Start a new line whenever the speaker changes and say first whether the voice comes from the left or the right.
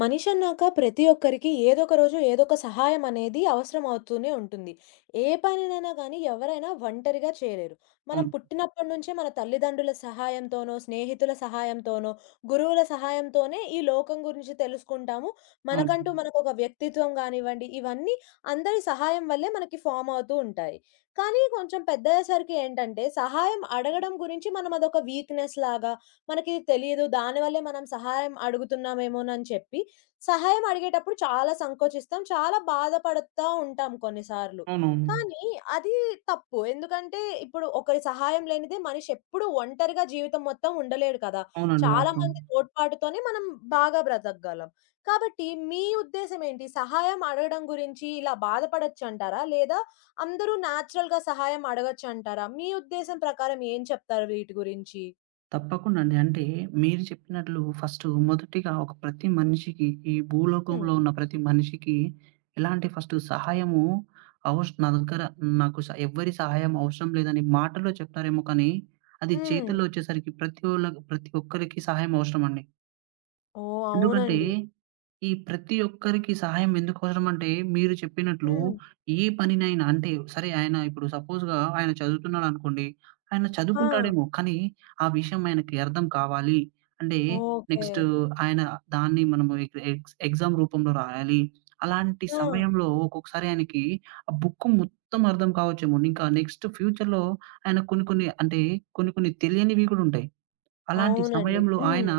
left: మనిషి అన్నాక ప్రతి ఒక్కరికి ఏదో ఒక రోజు ఏదో ఒక సహాయం అనేది అవసరం అవుతూనే ఉంటుంది. ఏ పనినైనా గానీ ఎవరైనా ఒంటరిగా చేయలేరు. మనం
right: అవును.
left: పుట్టినప్పటి నుంచే మన తల్లిదండ్రుల సహాయంతోనో, స్నేహితుల సహాయంతోనో, గురువుల సహాయంతోనే ఈ లోకం గురించి తెలుసుకుంటాము. మనకంటూ
right: అవును.
left: మనకొక వ్యక్తిత్వం గానివ్వండి, ఇవన్నీ అందరి సహాయం వల్లే మనకి ఫార్మ్ అవుతూ ఉంటాయి. కానీ కొంచెం పెద్దయ్యేసరికి ఏంటంటే సహాయం అడగడం గురించి మనం అదొక వీక్‌నెస్ లాగా, మనకి తెలియదు. దానివల్లే మనం సహాయం అడుగుతున్నామేమోనని చెప్పి, సహాయం అడిగేటప్పుడు చాలా సంకోచిస్తాం. చాలా బాధపడతా ఉంటాం కొన్నిసార్లు.
right: అవునవును.
left: కానీ అది తప్పు. ఎందుకంటే ఇప్పుడు ఒకరి సహాయం లేనిదే మనిషి ఎప్పుడూ ఒంటరిగా జీవితం మొత్తం ఉండలేడు కదా!
right: అవునండి. వాస్తవం.
left: చాలామంది తోడ్పాటుతోనే మనం బాగా బ్రతకగలం. కాబట్టి మీ ఉద్దేశ్యం ఏంటి? సహాయం అడగడం గురించి ఇలా బాధపడొచ్చంటారా? లేదా అందరూ నేచురల్‌గా సహాయం అడగొచ్చంటారా? మీ ఉద్దేశ్యం ప్రకారం ఏం చెప్తారు వీటి గురించి?
right: తప్పకుండా అండి. అంటే మీరు చెప్పినట్లు ఫస్టు మొదటిగా ఒక ప్రతి మనిషికి ఈ
left: హ్మ్.
right: భూలోకంలో ఉన్న ప్రతి మనిషికి ఎలాంటి ఫస్టు సహాయము నా దగ్గర నాకు స ఎవ్వరి సహాయం అవసరం లేదని మాటలో చెప్తారేమో కానీ, అది
left: హ్మ్.
right: చేతుల్లో వచ్చేసరికి ప్రతి ఒక్కరికి సహాయం అవసరమండి.
left: ఓహ్!
right: ఎందుకంటే,
left: అవునండి.
right: ఈ ప్రతి ఒక్కరికి సహాయం ఎందుకు అవసరమంటే, మీరు చెప్పినట్లు
left: హ్మ్.
right: ఏ పనినైనా అంటే, సరే ఆయన ఇప్పుడు సపోజ్‌గా ఆయన చదువుతున్నాడనుకోండి. ఆయన
left: ఆ!
right: చదువుకుంటాడేమో, కానీ ఆ విషయం ఆయనకి అర్థం కావాలి అంటే,
left: ఓకే.
right: నెక్స్ట్ ఆయన దాన్ని మనము ఎగ్జామ్ రూపంలో రాయాలి. అలాంటి
left: ఆ!
right: సమయంలో ఒక్కొక్కసారి ఆయనకి ఆ బుక్ మొత్తం అర్థం కావచ్చేమో. ఇంకా నెక్స్ట్ ఫ్యూచర్‌లో ఆయన కొన్ని కొన్ని అంటే, కొన్ని కొన్ని తెలియనివి కూడా ఉంటాయి. అలాంటి
left: అవునండి.
right: సమయంలో
left: హ్మ్.
right: ఆయన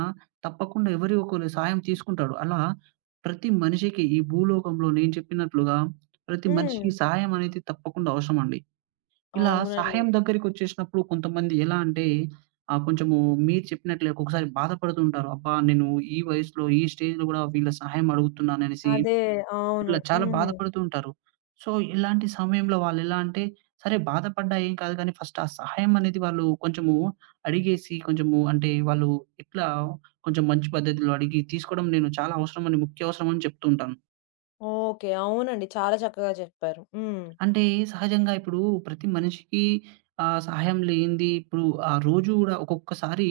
right: తప్పకుండా ఎవరి ఒకరి సాయం తీసుకుంటాడు. అలా ప్రతి మనిషికి ఈ భూలోకంలో నేను చెప్పినట్లుగా ప్రతి
left: హ్మ్.
right: మనిషికి సహాయం అనేది తప్పకుండా అవసరమండి. ఇలా
left: అవునండి.
right: సహాయం దగ్గరికొచ్చేసినప్పుడు కొంతమంది ఎలా అంటే కొంచెము మీరు చెప్పినట్లే ఒక్కొక్కసారి బాధపడుతూ ఉంటారు. అబ్బా! నేను ఈ వయసులో, ఈ స్టేజ్‌లో గూడా వీళ్ళ సహాయం అడుగుతున్నాననేసి
left: అదే. అవును.
right: ఇట్లా చాలా
left: హ్మ్.
right: బాధపడుతూ ఉంటారు. సో, ఇలాంటి సమయంలో వాళ్ళెలా అంటే, సరే బాధపడ్డా ఏం కాదు కానీ ఫస్ట్ ఆ సహాయం అనేది వాళ్ళు కొంచెము అడిగేసి కొంచెము అంటే వాళ్ళు ఇట్లా కొంచెం మంచి పద్ధతిలో అడిగి తీసుకోవడం నేను చాలా అవసరమని, ముఖ్య అవసరమని చెప్తూ ఉంటాను.
left: ఓకే. అవునండి. చాలా చక్కగా చెప్పారు. హ్మ్.
right: అంటే సహజంగా ఇప్పుడు ప్రతి మనిషికి సహాయం లేనిది ఇప్పుడు ఆ రోజు గూడా ఒక్కొక్కసారి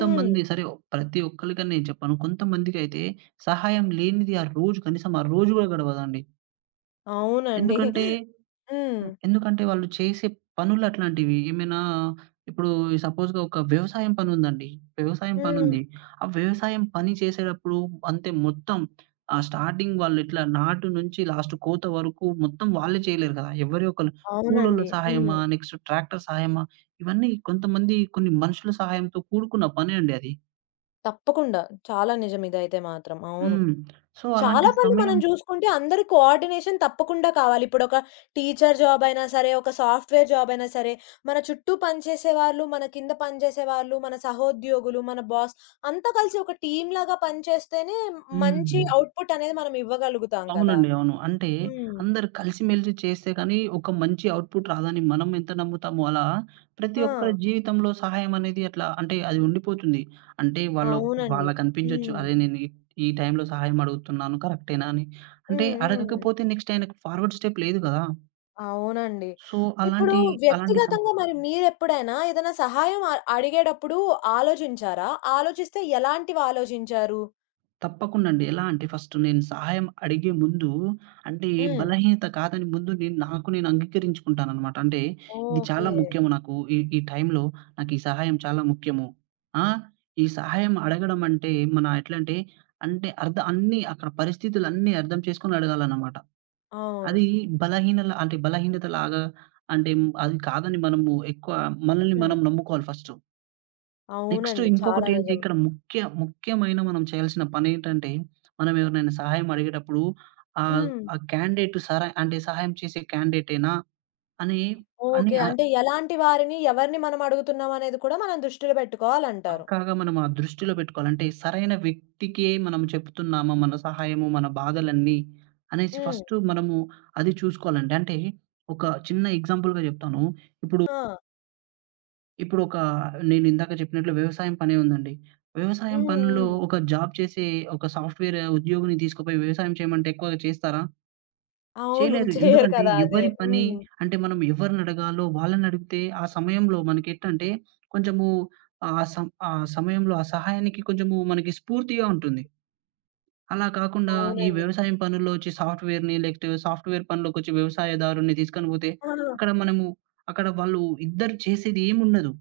left: హ్మ్.
right: సరే ప్రతి ఒక్కళ్ళకని నేను చెప్పను. కొంతమందికైతే సహాయం లేనిది ఆ రోజు కనీసం ఆ రోజు గూడా గడవదండి.
left: అవునండి.
right: ఎందుకంటే
left: హ్మ్.
right: ఎందుకంటే వాళ్ళు చేసే పనులట్లాంటివి. ఏమైనా ఇప్పుడు సపోజ్‌గా ఒక వ్యవసాయం పనుందండి. వ్యవసాయం
left: హ్మ్.
right: పనుంది. ఆ వ్యవసాయం పని చేసేటప్పుడు అంతే మొత్తం స్టార్టింగ్ వాళ్ళిట్లా నాటు నుంచి లాస్ట్ కోత వరకు మొత్తం వాళ్ళే చేయలేరు కదా! ఎవరో ఒకళ్ళు కూలోళ్ళ
left: అవునండి. హ్మ్.
right: సహాయమా, నెక్స్ట్ ట్రాక్టర్ సహాయమా, ఇవన్నీ కొంతమంది కొన్ని మనుషుల సహాయంతో కూడుకున్న పనే అండి అది.
left: తప్పకుండా. చాలా నిజం ఇదైతే మాత్రం. అవును.
right: హ్మ్. సో, అలాంటి
left: చాలా పనులు మనం
right: సమయం
left: జూసుకుంటే అందరి కోఆర్డినేషన్ తప్పకుండా కావాలి. ఇప్పుడొక టీచర్ జాబ్ అయినా సరే, ఒక సాఫ్ట్‌వేర్ జాబ్ అయినా సరే, మన చుట్టూ పనిచేసే వాళ్ళు, మన కింద పనిచేసే వాళ్ళు, మన సహోద్యోగులు, మన బాస్ అంతా కలిసి ఒక టీమ్‌లాగా పనిచేస్తేనే మంచి
right: హ్మ్.
left: అవుట్‌పుట్ అనేది మనం ఇవ్వగలుగుతాం కదా!
right: అవునండి. అవును. అంటే
left: హ్మ్.
right: అందరు కలిసిమెలిసి చేస్తే కానీ ఒక మంచి అవుట్‌పుట్ రాదని మనం ఎంత నమ్ముతామో అలా ప్రతి
left: ఆ!
right: ఒక్కరి జీవితంలో సహాయం అనేది అట్లా అంటే అది ఉండిపోతుంది. అంటే వాళ్ళు
left: అవునండి.
right: వాళ్ళకనిపించొచ్చు.
left: హ్మ్.
right: అరే! నేను ఈ ఈ టైంలో సహాయం అడుగుతున్నాను కరెక్టేనా అని. అంటే
left: హ్మ్. హ్మ్.
right: అడగకపోతే నెక్స్ట్ ఆయనకు ఫార్వర్డ్ స్టెప్ లేదు కదా!
left: అవునండి.
right: సో
left: ఇప్పుడు
right: అలాంటి అలాంటి సం
left: వ్యక్తిగతంగా మరి మీరెప్పుడైనా ఏదైనా సహాయం అడిగేటప్పుడు ఆలోచించారా? ఆలోచిస్తే ఎలాంటివి ఆలోచించారు?
right: తప్పకుండా అండి. ఎలా అంటే ఫస్ట్ నేను సహాయం అడిగే ముందు అంటే
left: హ్మ్.
right: బలహీనత కాదని ముందు నేను నాకు నేను అంగీకరించుకుంటాననమాట. అంటే ఇది
left: ఓకే.
right: చాలా ముఖ్యము నాకు. ఈ ఈ టైంలో నాకు ఈ సహాయం చాలా ముఖ్యము. ఆ! ఈ సహాయం అడగడం అంటే మన ఎట్లంటే అంటే అంటే అర్థం అన్నీ అక్కడ పరిస్థితులన్నీ అర్థం చేసుకొని అడగాలన్నమాట.
left: అవును.
right: అది బలహీనల అంటే బలహీనతలాగా అంటే అది కాదని మనము ఎక్కువ మనల్ని
left: హ్మ్.
right: మనం నమ్ముకోవాలి ఫస్టు. నెక్స్ట్
left: అవునండి. చాలా
right: ఇంకొకటేంటి
left: నిజం.
right: ఇక్కడ ముఖ్యమైన మనం చేయాల్సిన పనేంటంటే, మనం ఎవరినైనా సహాయం అడిగేటప్పుడు
left: హ్మ్.
right: ఆ క్యాండిడేట్ సర అంటే సహాయం చేసే క్యాండిడేటేనా అని, అని
left: ఓకే.
right: ఆహ్,
left: అంటే ఎలాంటి వారిని, ఎవరిని మనం అడుగుతున్నాం అనేది కూడా మనం దృష్టిలో పెట్టుకోవాలంటారు.
right: పక్కాగా మనం ఆ దృష్టిలో పెట్టుకోవాలి. అంటే సరైన వ్యక్తికే మనం చెప్తున్నామా మన సహాయము, మన బాధలన్నీ అనేసి
left: హ్మ్.
right: ఫస్టు మనము అది చూసుకోవాలండి. అంటే ఒక చిన్న ఎగ్జాంపుల్‌గా చెప్తాను. ఇప్పుడు
left: ఆ!
right: ఇప్పుడు ఒక నేనిందాక చెప్పినట్లు వ్యవసాయం పనే ఉందండి.
left: హ్మ్.
right: వ్యవసాయం పనుల్లో
left: హ్మ్.
right: ఒక జాబ్ చేసే ఒక సాఫ్ట్‌వేర్ ఉద్యోగిని తీసుకుపోయి వ్యవసాయం చేయమంటే ఎక్కువగా చేస్తారా?
left: అవును.
right: చేయలేరు.
left: చెయ్యరు
right: ఎందుకంటే
left: కదా! అదే.
right: ఎవరి పని
left: హ్మ్.
right: అంటే మనం ఎవరినడగాలో వాళ్ళనడిగితే ఆ సమయంలో మనకెట్టంటే కొంచెము ఆహ్, సం ఆ సమయంలో ఆ సహాయానికి కొంచెము మనకి స్ఫూర్తిగా ఉంటుంది. అలా కాకుండా ఈ
left: అవునండి.
right: వ్యవసాయం పనుల్లో వచ్చి సాఫ్ట్‌వేర్‌ని లేకపోతే సాఫ్ట్‌వేర్ పనిలోకొచ్చి వ్యవసాయదారుని తీసుకొని పోతే
left: ఆ!
right: అక్కడ మనము అక్కడ వాళ్ళు ఇద్దరు చేసేది ఏముండదు.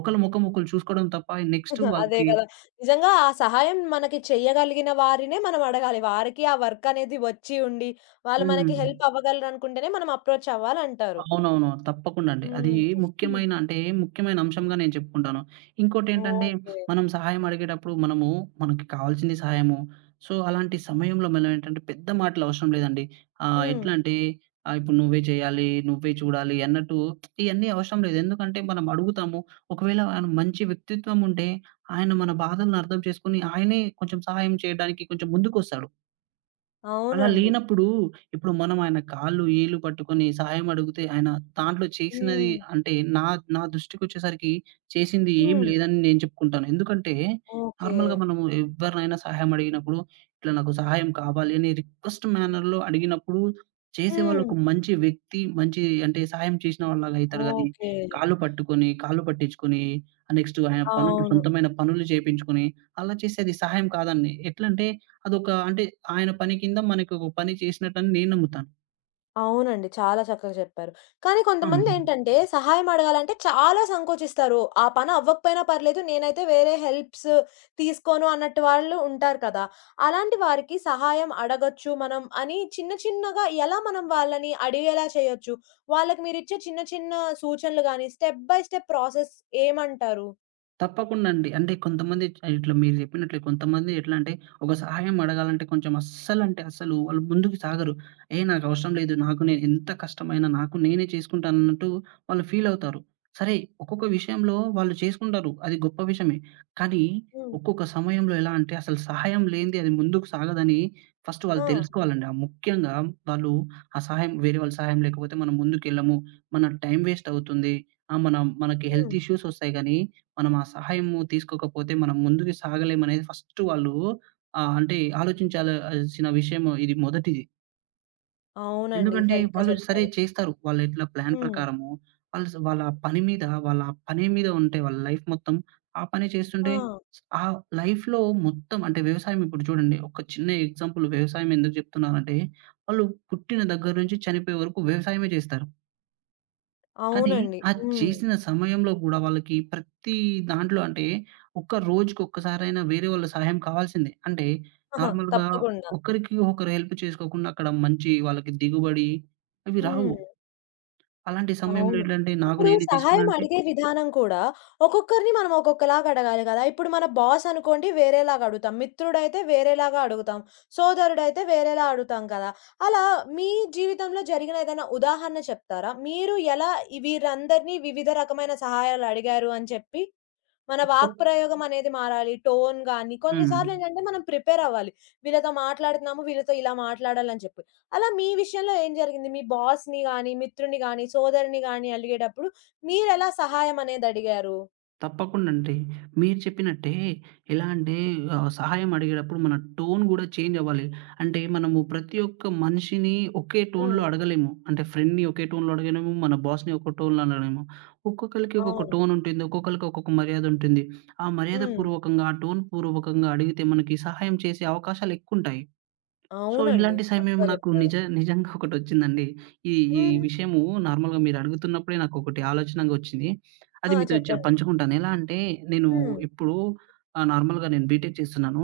right: ఒకళ్ళ ముఖం ఒకళ్ళు చూసుకోవడం తప్ప నెక్స్ట్
left: అదే
right: వాళ్ళకి
left: కదా! నిజంగా ఆ సహాయం మనకి చెయ్యగలిగిన వారినే మనం అడగాలి. వారికి ఆ వర్క్ అనేది వచ్చి ఉండి, వాళ్ళు మనకి
right: హ్మ్.
left: హెల్ప్ అవ్వగలరనుకుంటేనే మనం అప్రోచ్ అవ్వాలంటారు.
right: అవునవును. తప్పకుండా అండి. అది
left: హ్మ్.
right: ముఖ్యమైన అంటే ముఖ్యమైన అంశంగా నేను చెప్పుకుంటాను. ఇంకోటేంటంటే
left: ఓకే.
right: మనం సహాయం అడిగేటప్పుడు మనము మనకి కావాల్సింది సహాయము. సో, అలాంటి సమయంలో మనం ఏంటంటే పెద్ద మాటలు అవసరం లేదండి. ఆహ్,
left: హ్మ్.
right: ఎట్లా అంటే ఆహ్, ఇప్పుడు నువ్వే చేయాలి, నువ్వే చూడాలి అన్నట్టు ఇయన్నీ అవసరం లేదు. ఎందుకంటే మనం అడుగుతాము. ఒకవేళ ఆయన మంచి వ్యక్తిత్వం ఉంటే ఆయన మన బాధలను అర్థం చేసుకొని ఆయనే కొంచెం సహాయం చేయడానికి కొంచెం ముందుకొస్తాడు. అలా
left: అవునండి.
right: లేనప్పుడు, ఇప్పుడు మనం ఆయన కాళ్ళు, ఏళ్ళు పట్టుకొని సహాయం అడిగితే, ఆయన దాంట్లో చేసినది
left: హ్మ్.
right: అంటే, నా నా దృష్టికొచ్చేసరికి చేసింది ఏం
left: హ్మ్.
right: లేదని నేను చెప్పుకుంటాను. ఎందుకంటే,
left: ఓకే.
right: నార్మల్‌గా మనము ఎవ్వరినైనా సహాయం అడిగినప్పుడు, ఇట్లా నాకు సహాయం కావాలి అని రిక్వెస్ట్ మేనర్‌లో అడిగినప్పుడు, చేసేవాళ్ళు
left: హ్మ్.
right: ఒక మంచి వ్యక్తి, మంచి అంటే సహాయం చేసిన వాళ్ళలాగా అయితారు గానీ,
left: ఓకే.
right: కాళ్ళు పట్టుకొని, కాళ్ళు పట్టించుకొని, నెక్స్ట్ ఆయన పనులు
left: అవును.
right: సొంతమైన పనులు చేపించుకొని, అలా చేసేది సహాయం కాదండి. ఎట్లంటే అదొక అంటే ఆయన పని కింద మనకొక పని చేసినట్టని నేను నమ్ముతాను.
left: అవునండి. చాలా చక్కగా చెప్పారు. కానీ
right: అవును.
left: కొంతమందేంటంటే సహాయం అడగాలంటే చాలా సంకోచిస్తారు. ఆ పని అవ్వకపోయినా పర్లేదు నేనైతే వేరే హెల్ప్స్ తీసుకోను అన్నట్టు వాళ్ళు ఉంటారు కదా! అలాంటి వారికి సహాయం అడగొచ్చు మనం అని చిన్న చిన్నగా ఎలా మనం వాళ్ళని అడిగేలా చేయొచ్చు? వాళ్ళకి మీరిచ్చే చిన్న చిన్న సూచనలు గాని స్టెప్ బై స్టెప్ ప్రాసెస్ ఏమంటారు?
right: తప్పకుండా అండి. అంటే కొంతమంది ఇట్లా మీరు చెప్పినట్లే కొంతమంది ఎట్లా అంటే ఒక సహాయం అడగాలంటే కొంచెం అస్సలంటే అస్సలు వాళ్ళు ముందుకు సాగరు. ఏ నాకవసరం లేదు. నాకు నేను ఎంత కష్టమైనా నాకు నేనే చేసుకుంటాను అన్నట్టు వాళ్ళు ఫీల్ అవుతారు. సరే ఒక్కొక్క విషయంలో వాళ్ళు చేసుకుంటారు. అది గొప్ప విషయమే. కానీ
left: హ్మ్.
right: ఒక్కొక్క సమయంలో ఎలా అంటే అసలు సహాయం లేనిదే అది ముందుకు సాగదని ఫస్ట్
left: ఆ!
right: వాళ్ళు తెలుసుకోవాలండి. ఆ ముఖ్యంగా వాళ్ళు ఆ సహాయం వేరే వాళ్ళ సహాయం లేకపోతే మనం ముందుకెళ్ళము. మన టైం వేస్ట్ అవుతుంది. ఆ! మనం మనకి
left: హ్మ్.
right: హెల్త్ ఇష్యూస్ వస్తాయి గానీ మనం ఆ సహాయము తీసుకోకపోతే మనం ముందుకు సాగలేమనేది ఫస్ట్ వాళ్ళు ఆహ్, అంటే ఆలోచించాల్సిన విషయం ఇది మొదటిది.
left: అవునండి.
right: ఎందుకంటే
left: సరిగ్గా
right: వాళ్ళు సరే
left: చెప్పారు.
right: చేస్తారు. వాళ్ళు ఎట్లా ప్లాన్
left: హ్మ్.
right: ప్రకారము వాళ్ళ పని మీద పనే మీద ఉంటే వాళ్ళ లైఫ్ మొత్తం ఆ పనే
left: ఆ!
right: చేస్తుంటే ఆ లైఫ్‌లో మొత్తం అంటే వ్యవసాయం ఇప్పుడు చూడండి ఒక చిన్న ఎగ్జాంపుల్ వ్యవసాయం ఎందుకు చెప్తున్నానంటే, వాళ్ళు పుట్టిన దగ్గర నుంచి చనిపోయే వరకు వ్యవసాయమే చేస్తారు. కానీ,
left: అవునండి.
right: ఆ
left: హ్మ్.
right: చేసిన సమయంలో గూడా వాళ్ళకి ప్రతి దాంట్లో అంటే, ఒక్క రోజుకి ఒక్కసారైనా వేరే వాళ్ళ సహాయం కావాల్సిందే. అంటే,
left: ఆహా!
right: నార్మల్‌గా
left: తప్పకుండా.
right: ఒకరికి ఒకరు హెల్ప్ చేసుకోకుండా అక్కడ మంచి వాళ్ళకి దిగుబడి అవి
left: హ్మ్.
right: రావు. అలాంటి సమయంలో
left: అవును.
right: ఏంటంటే, నాకు
left: ఇప్పుడు
right: నేనే చేసుకున్నా
left: సహాయం
right: అంటే
left: అడిగే విధానం కూడా ఒక్కొక్కరిని మనం ఒక్కొక్కలాగా అడగాలి గదా! ఇప్పుడు మన బాస్ అనుకోండి వేరేలాగా అడుగుతాం. మిత్రుడైతే వేరేలాగా అడుగుతాం. సోదరుడైతే వేరేలా అడుగుతాం కదా! అలా మీ జీవితంలో జరిగిన ఏదైనా ఉదాహరణ చెప్తారా? మీరు ఎలా ఈ వీరందరినీ వివిధ రకమైన సహాయాలు అడిగారు అని చెప్పి? మన వాక్
right: తప్ప
left: ప్రయోగం అనేది మారాలి. టోన్ గాని,
right: హ్మ్.
left: కొన్నిసార్లు ఏంటంటే మనం ప్రిపేర్ అవ్వాలి. వీళ్ళతో మాట్లాడుతున్నాము, వీళ్ళతో ఇలా మాట్లాడాలని చెప్పి. అలా మీ విషయంలో ఏం జరిగింది? మీ బాస్‌ని గాని, మిత్రుడిని గాని, సోదరుడిని గాని అలిగేటప్పుడు మీరెలా సహాయం అనేది అడిగారు?
right: తప్పకుండా అండి. మీరు చెప్పినట్టే ఎలా అంటే సహాయం అడిగేటప్పుడు మన టోన్ గూడా చేంజ్ అవ్వాలి. అంటే మనము ప్రతి ఒక్క మనిషిని ఒకే
left: హ్మ్.
right: టోన్‌లో అడగలేము. అంటే ఫ్రెండ్‌ని ఒకే టోన్‌లో అడగలేము. మన బాస్‌ని ఒక టోన్‌లో అడగలేము. ఒక్కొక్కళ్ళకి ఒక్కొక్క
left: అవును.
right: టోన్ ఉంటుంది. ఒక్కొక్కళ్ళకి ఒక్కొక్క మర్యాద ఉంటుంది. ఆ మర్యాద
left: హ్మ్.
right: పూర్వకంగా, ఆ టోన్ పూర్వకంగా అడిగితే మనకి సహాయం చేసే అవకాశాలు ఎక్కువుంటాయి. సో,
left: అవునండి.
right: ఇలాంటి సమయం
left: చక్కగా
right: నాకు
left: చెప్పారు.
right: నిజంగా ఒకటొచ్చిందండి. ఈ ఈ
left: హ్మ్.
right: విషయము నార్మల్‌గా మీరు అడుగుతున్నప్పుడే నాకొకటి ఆలోచనగా వచ్చింది.
left: ఆ!
right: అది మీతో
left: చెప్పండి.
right: పంచుకుంటాను. ఎలా అంటే నేను
left: హ్మ్.
right: ఇప్పుడు నార్మల్‌గా నేను బీటెక్ చేస్తున్నాను.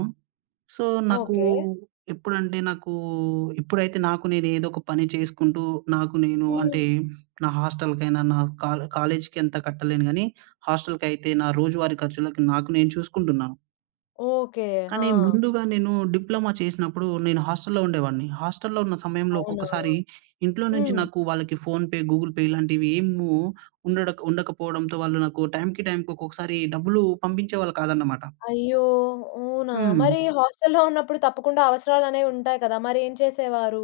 right: సో, నాకు
left: ఓకే.
right: ఎప్పుడంటే నాకు ఇప్పుడైతే నాకు నేను ఏదో ఒక పని చేసుకుంటూ నాకు నేను
left: హ్మ్.
right: అంటే నా హాస్టల్‌కైనా, నా కాల్ కాలేజీకి అంత కట్టలేను గానీ, హాస్టల్‌కైతే నా రోజువారీ ఖర్చులకి నాకు నేను చూసుకుంటున్నాను.
left: ఓకే. ఆ!
right: కానీ ముందుగా నేను డిప్లొమా చేసినప్పుడు నేను హాస్టల్‌లో ఉండేవాడిని. హాస్టల్‌లో ఉన్న సమయంలో
left: అవునా?
right: ఒక్కొక్కసారి ఇంట్లో నుంచి
left: హ్మ్.
right: నాకు వాళ్ళకి ఫోన్‌పే, గూగుల్ పే ఇలాంటివి ఏమో ఉండకపోవడంతో వాళ్ళు నాకు టైమ్‌కి, టైమ్‌కి ఒక్కొక్కసారి డబ్బులు పంపించేవాళ్ళు కాదన్నమాట.
left: అయ్యో! అవునా?
right: హ్మ్.
left: మరి హాస్టల్‌లో ఉన్నప్పుడు తప్పకుండా అవసరాలనేవి ఉంటాయి కదా! మరేం చేసేవారు?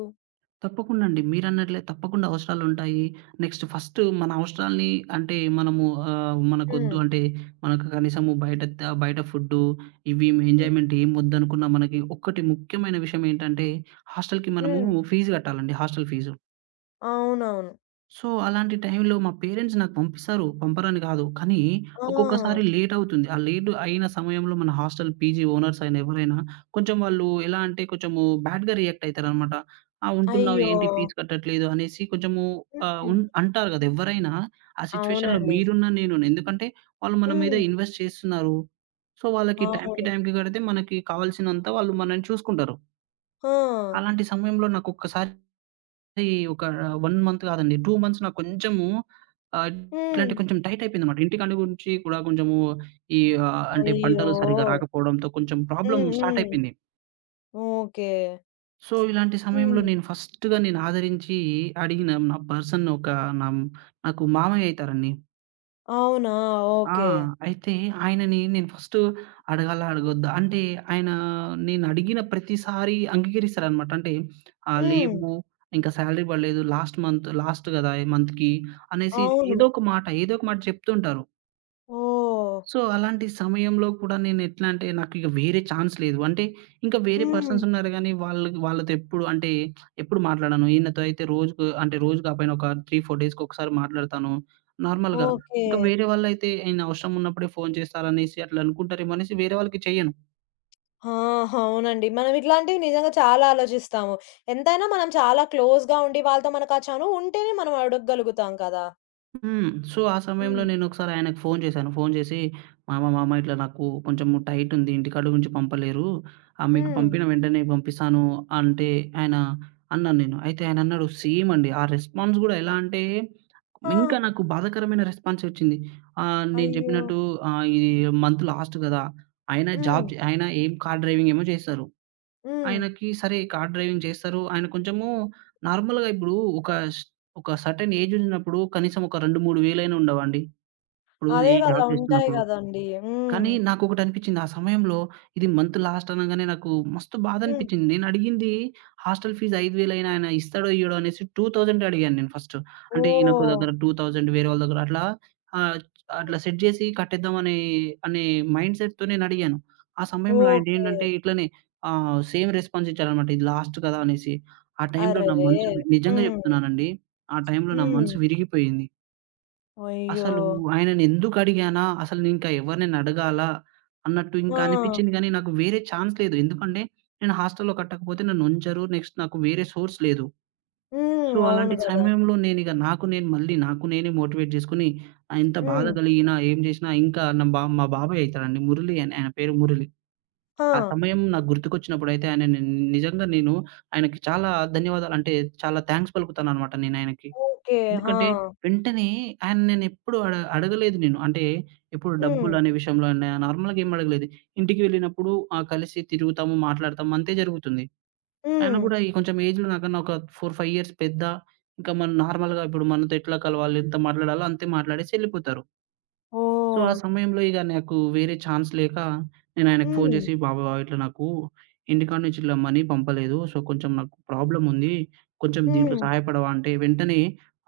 right: తప్పకుండా అండి. మీరన్నట్లే తప్పకుండా అవసరాలుంటాయి. నెక్స్ట్ ఫస్ట్ మన అవసరాల్ని అంటే మనము
left: హ్మ్.
right: మనకొద్దు అంటే మనకు కనీసము బయట ఫుడ్డు ఇవి
left: హ్మ్.
right: ఎంజాయ్‌మెంట్ ఏం వద్దనుకున్నా మనకి ఒక్కటి ముఖ్యమైన విషయం ఏంటంటే హాస్టల్‌కి మనము
left: హ్మ్.
right: ఫీజు కట్టాలండి. Hostel fee.
left: అవునవును.
right: సో, అలాంటి టైంలో మా పేరెంట్స్ నాకు పంపిస్తారు. పంపరని కాదు. కానీ ఒక్కొక్కసారి
left: ఆ!
right: లేట్ అవుతుంది. ఆ లేట్ అయిన సమయంలో మన హాస్టల్ పీజీ ఓనర్స్ అయిన ఎవరైనా కొంచెం వాళ్ళు ఎలా అంటే కొంచెము బ్యాడ్‌గా రియాక్ట్ అయితారనమాట. "ఆ! ఉంటున్నావు
left: అయ్యో!
right: ఏంటి ఫీజు కట్టట్లేదు" అనేసి కొంచెము ఆహ్,
left: హుహు.
right: ఉన్ అంటారు కదా! ఎవ్వరైనా ఆ సిట్యుయేషన్‌లో
left: అవునండి.
right: మీరున్నా, నేనున్నా. ఎందుకంటే వాళ్ళు మన మీద
left: హ్మ్.
right: ఇన్వెస్ట్ చేస్తున్నారు. సో, వాళ్ళకి టైంకి,
left: అవును.
right: టైంకి కడితే మనకి కావాల్సినంత వాళ్ళు మనల్ని చూసుకుంటారు.
left: ఆ!
right: అలాంటి సమయంలో నాకొక్కసారి అది ఒక 1 మంత్ కాదండి. 2 మంత్స్ నాకు కొంచెము ఆహ్,
left: హ్మ్.
right: ఎట్లంటే కొంచెం టైట్ అయిపోయిందన్నమాట. ఇంటికాడ గురించి కూడా కొంచెము ఈ ఆహ్, అంటే
left: అయ్యో!
right: పంటలు సరిగ్గా రాకపోవడంతో కొంచెం
left: హ్మ్.
right: ప్రాబ్లమ్ స్టార్ట్
left: హ్మ్.
right: అయిపోయింది.
left: ఓకే.
right: సో, ఇలాంటి సమయంలో
left: హ్మ్.
right: నేను ఫస్ట్‌గా నేను ఆదరించి అడిగిన నా పర్సన్ ఒక నా నాకు మామయ్య అయితారండి.
left: అవునా!
right: ఆ!
left: ఓకే.
right: అయితే ఆయనని నేను ఫస్ట్ అడగాలా? అడగొద్దా? అంటే ఆయన నేనడిగిన ప్రతిసారి అంగీకరిస్తారనమాట. అంటే ఆహ్, హ్మ్.
left: హ్మ్.
right: లేవు ఇంకా సాలరీ పడలేదు. లాస్ట్ మంత్ లాస్ట్ గదా! ఈ మంత్‌కి అనేసి
left: అవును.
right: ఏదో ఒక మాట, ఏదో ఒక మాట చెప్తుంటారు.
left: ఓహ్!
right: సో, అలాంటి సమయంలో కూడా నేనెట్లా అంటే, నాకిక వేరే ఛాన్స్ లేదు. అంటే, ఇంకా వేరే
left: హ్మ్.
right: పర్సన్స్ ఉన్నారు గానీ, వాళ్ళకి వాళ్ళతో ఎప్పుడు అంటే, ఎప్పుడు మాట్లాడను. ఈయనతో అయితే రోజుకు అంటే, రోజు కాపోయినా ఒక 3, 4 డేస్‌కొకసారి మాట్లాడతాను నార్మల్‌గా.
left: ఓకే.
right: ఇంకా వేరే వాళ్ళైతే, ఈయన అవసరం ఉన్నప్పుడే ఫోను చేస్తారనేసి అట్లా అనుకుంటారేమో అనేసి వేరే వాళ్ళకి చెయ్యను.
left: ఆ! అవునండి. మనం ఇట్లాంటివి నిజంగా చాలా ఆలోచిస్తాము. ఎంతైనా మనం చాలా క్లోజ్‌గా ఉండి వాళ్ళతో మనకు ఆ చనువు ఉంటేనే మనం అడగగలుగుతాం కదా!
right: హ్మ్. సో, ఆ సమయంలో
left: హ్మ్.
right: నేనొకసారి ఆయనకు ఫోను చేశాను. ఫోను చేసి, "మామ, మామ ఇట్లా నాకు కొంచెము టైటుంది. ఇంటికాడ నుంచి పంపలేరు. మీకు
left: హ్మ్.
right: పంపిన వెంటనే పంపిస్తాను" అంటే ఆయన అన్నాను నేను. అయితే ఆయనన్నాడు సేమ్ అండి. ఆ రెస్పాన్స్ గూడా ఎలా అంటే,
left: ఆ!
right: ఇంకా నాకు బాధాకరమైన రెస్పాన్సే వచ్చింది. నేను
left: అయ్యో!
right: చెప్పినట్టు ఈ మంత్ లాస్ట్ గదా! ఆయన
left: హ్మ్.
right: జాబ్ చే ఆయన ఏం కార్ డ్రైవింగ్ ఏమో చేస్తారు.
left: హ్మ్.
right: ఆయనకి సరే కార్ డ్రైవింగ్ చేస్తారు. ఆయన కొంచెము నార్మల్‌గా ఇప్పుడు ఒక స్ ఒక సర్టెన్ ఏజ్ ఉన్నప్పుడు కనీసం ఒక 2, 3 వేలైనా ఉండవండి. ఇప్పుడు
left: అదే
right: ఈ
left: గదా!
right: జాబ్
left: ఉంటాయి
right: చేస్తున్నప్పుడు.
left: గదండీ! హ్మ్.
right: కానీ నాకొకటనిపిచ్చింది. ఆ సమయంలో ఇది మంత్ లాస్ట్ అనంగానే నాకు మస్తు
left: హ్మ్.
right: బాధనిపిచ్చింది. నేనడిగింది హాస్టల్ ఫీజ్ 5,000 అయినా ఆయన ఇస్తాడో, ఇయ్యడో అనేసి 2,000 అడిగాను నేను ఫస్ట్. అంటే ఈయనొక
left: ఓహ్!
right: దగ్గర 2,000 వేరే వాళ్ళ దగ్గర అట్లా ఆహ్, అట్లా సెట్ జేసి కట్టేద్దాం అనే మైండ్ సెట్‌తో నేనడిగాను. ఆ సమయంలో
left: ఓకే.
right: ఆయనేంటంటే ఇట్లనే సేమ్ రెస్పాన్స్ ఇచ్చారనమాట. ఇది లాస్ట్ కదా! అనేసి. ఆ టైంలో నా
left: అరెరే!
right: మనసు వి నిజంగా
left: హ్మ్.
right: జెప్తున్నానండి. ఆ టైంలో నా
left: హ్మ్.
right: మనసు విరిగిపోయింది.
left: అయ్యో!
right: అసలు ఆయననెందుకు అడిగానా? అసలు నేనింకా ఎవరినైనా అడగాలా? అన్నట్టు ఇంకా
left: ఆ!
right: అనిపిచ్చింది గానీ, నాకు వేరే ఛాన్స్ లేదు. ఎందుకంటే, నేను హాస్టల్‌లో కట్టకపోతే నన్నుంచరు. నెక్స్ట్ నాకు వేరే సోర్స్ లేదు.
left: హ్మ్.
right: సో,
left: అవును
right: అలాంటి
left: గదా!
right: సమయంలో నేనిక నాకు నేను మళ్ళీ నాకు నేనే మోటివేట్ జేసుకొని, ఎంత బాధ
left: హ్మ్.
right: కలిగినా, ఏం జేసినా ఇంకా నా బా మా బాబాయ్ అయితాడండి మురళి అని. ఆయన పేరు మురళి.
left: ఆ!
right: ఆ సమయం నాకు గుర్తుకొచ్చినప్పుడైతే ఆయనని నిజంగా నేను ఆయనకి చాలా ధన్యవాదాలు అంటే, చాలా థాంక్స్ పలుకుతాననమాట నేనాయనకి.
left: ఓకే. ఆ!
right: ఎందుకంటే వెంటనే ఆయన నేనెప్పుడు అడ అడగలేదు నేను. అంటే ఇప్పుడు
left: హ్మ్.
right: డబ్బులనే విషయంలో అయినా నార్మల్‌గా ఏం అడగలేదు. ఇంటికి వెళ్ళినప్పుడు కలిసి తిరుగుతాము, మాట్లాడతాము అంతే జరుగుతుంది. ఆయన
left: హ్మ్.
right: గూడా ఈ కొంచెం ఏజ్‌లో నాకన్నా ఒక 4, 5 ఇయర్స్ పెద్ద. ఇంకా మనం నార్మల్‌గా ఇప్పుడు మనతో ఎట్లా కలవాలి, ఎంత మాట్లాడాలో అంతే మాట్లాడేసి ఎళ్ళిపోతారు. సో, ఆ
left: ఓహ్!
right: సమయంలో ఇగ నాకు వేరే ఛాన్స్ లేక నేనాయనకి ఫోను
left: హ్మ్.
right: చేసి, "బాబు ఇట్లా నాకు ఇంటికాడ నుంచి ఇట్లా మనీ పంపలేదు. సో, కొంచెం నాకు ప్రాబ్లముంది. కొంచెం దీంట్లో
left: హ్మ్.
right: సహాయపడవా?" అంటే వెంటనే,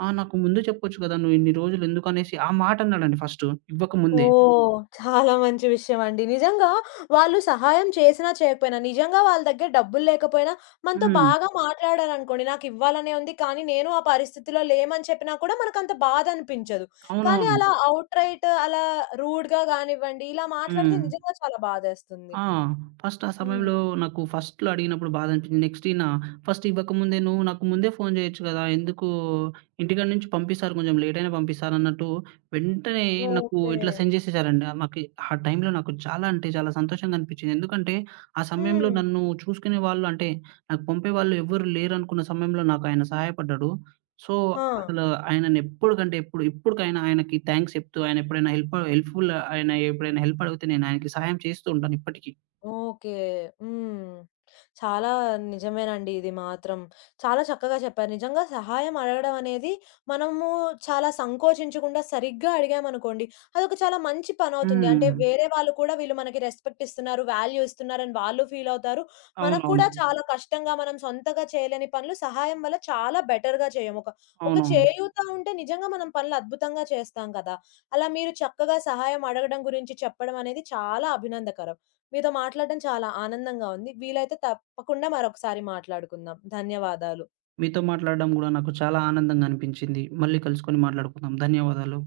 right: "ఆ! నాకు ముందే చెప్పొచ్చు కదా! నువ్వు ఇన్ని రోజులు ఎందుకనేసి" ఆ మాటన్నాడండి ఫస్టు ఇవ్వకముందే.
left: ఓహ్! చాలా మంచి విషయమండి. నిజంగా వాళ్ళు సహాయం చేసినా, చేయకపోయినా నిజంగా వాళ్ళ దగ్గర డబ్బులు లేకపోయినా మనతో
right: హ్మ్.
left: బాగా మాట్లాడారనుకోండి, నాకివ్వాలనే ఉంది కానీ నేను ఆ పరిస్థితిలో లేమని చెప్పినా కూడా మనకంత బాధనిపించదు. కానీ
right: అవునవును.
left: అలా ఔట్ రైట్ అలా రూడ్‌గా గానివ్వండి, ఇలా మాట్లాడితే
right: హ్మ్.
left: నిజంగా చాలా బాధేస్తుంది.
right: ఆ! ఫస్ట్ ఆ
left: హ్మ్.
right: సమయంలో నాకు ఫస్ట్‌లో అడిగినప్పుడు బాధ అనిపించింది. నెక్స్ట్ ఈయన ఫస్ట్ ఇవ్వకముందే నువ్వు నాకు ముందే ఫోను చేయొచ్చు గదా! ఎందుకు ఇంటికాడ నుంచి పంపిస్తారు కొంచెం లేట్ అయినా పంపిస్తారన్నట్టు వెంటనే నాకు
left: ఓకే.
right: ఇట్లా సెండ్ చేసేసారండి. నాకి ఆ టైంలో నాకు చాలా అంటే చాలా సంతోషంగా అనిపించింది. ఎందుకంటే ఆ సమయంలో
left: హ్మ్.
right: నన్ను చూసుకునే వాళ్ళు అంటే నాకు పంపేవాళ్ళు ఎవ్వరు లేరనుకున్న సమయంలో నాకు ఆయన సహాయపడ్డాడు. సో
left: ఆ!
right: అసలు ఎప్పుడు ఇప్పటికైనా ఆయనకి థాంక్స్ చెప్తూ, ఆయన ఎప్పుడైనా హెల్ప్ అడిగితే నేనాయనకి సహాయం చేస్తూ ఉంటాను ఇప్పటికి.
left: ఓకే. హ్మ్. చాలా నిజమేనండి ఇది మాత్రం. చాలా చక్కగా చెప్పారు. నిజంగా సహాయం అడగడం అనేది మనము చాలా సంకోచించకుండా సరిగ్గా అడిగామనుకోండి, అదొక చాలా మంచి పనవుతుంది. అంటే
right: హ్మ్.
left: వేరే వాళ్ళు కూడా వీళ్ళు మనకి రెస్పెక్ట్ ఇస్తున్నారు, వాల్యూ ఇస్తున్నారని వాళ్ళు ఫీలవుతారు. మనకు
right: అవునవును.
left: కూడా చాలా కష్టంగా మనం సొంతగా చేయలేని పనులు సహాయం వల్ల చాలా బెటర్‌గా చేయము. ఒక ఒక
right: అవునవును.
left: చేయూత ఉంటే నిజంగా మనం పనులు అద్భుతంగా చేస్తాం కదా! అలా మీరు చక్కగా సహాయం అడగడం గురించి చెప్పడం అనేది చాలా అభినందకరం. మీతో మాట్లాడడం చాలా ఆనందంగా ఉంది. వీలైతే తప్పకుండా మరొకసారి మాట్లాడుకుందాం. ధన్యవాదాలు.
right: మీతో మాట్లాడడం గూడా నాకు చాలా ఆనందంగా అనిపించింది. మళ్ళీ కలుసుకొని మాట్లాడుకుందాం. ధన్యవాదాలు.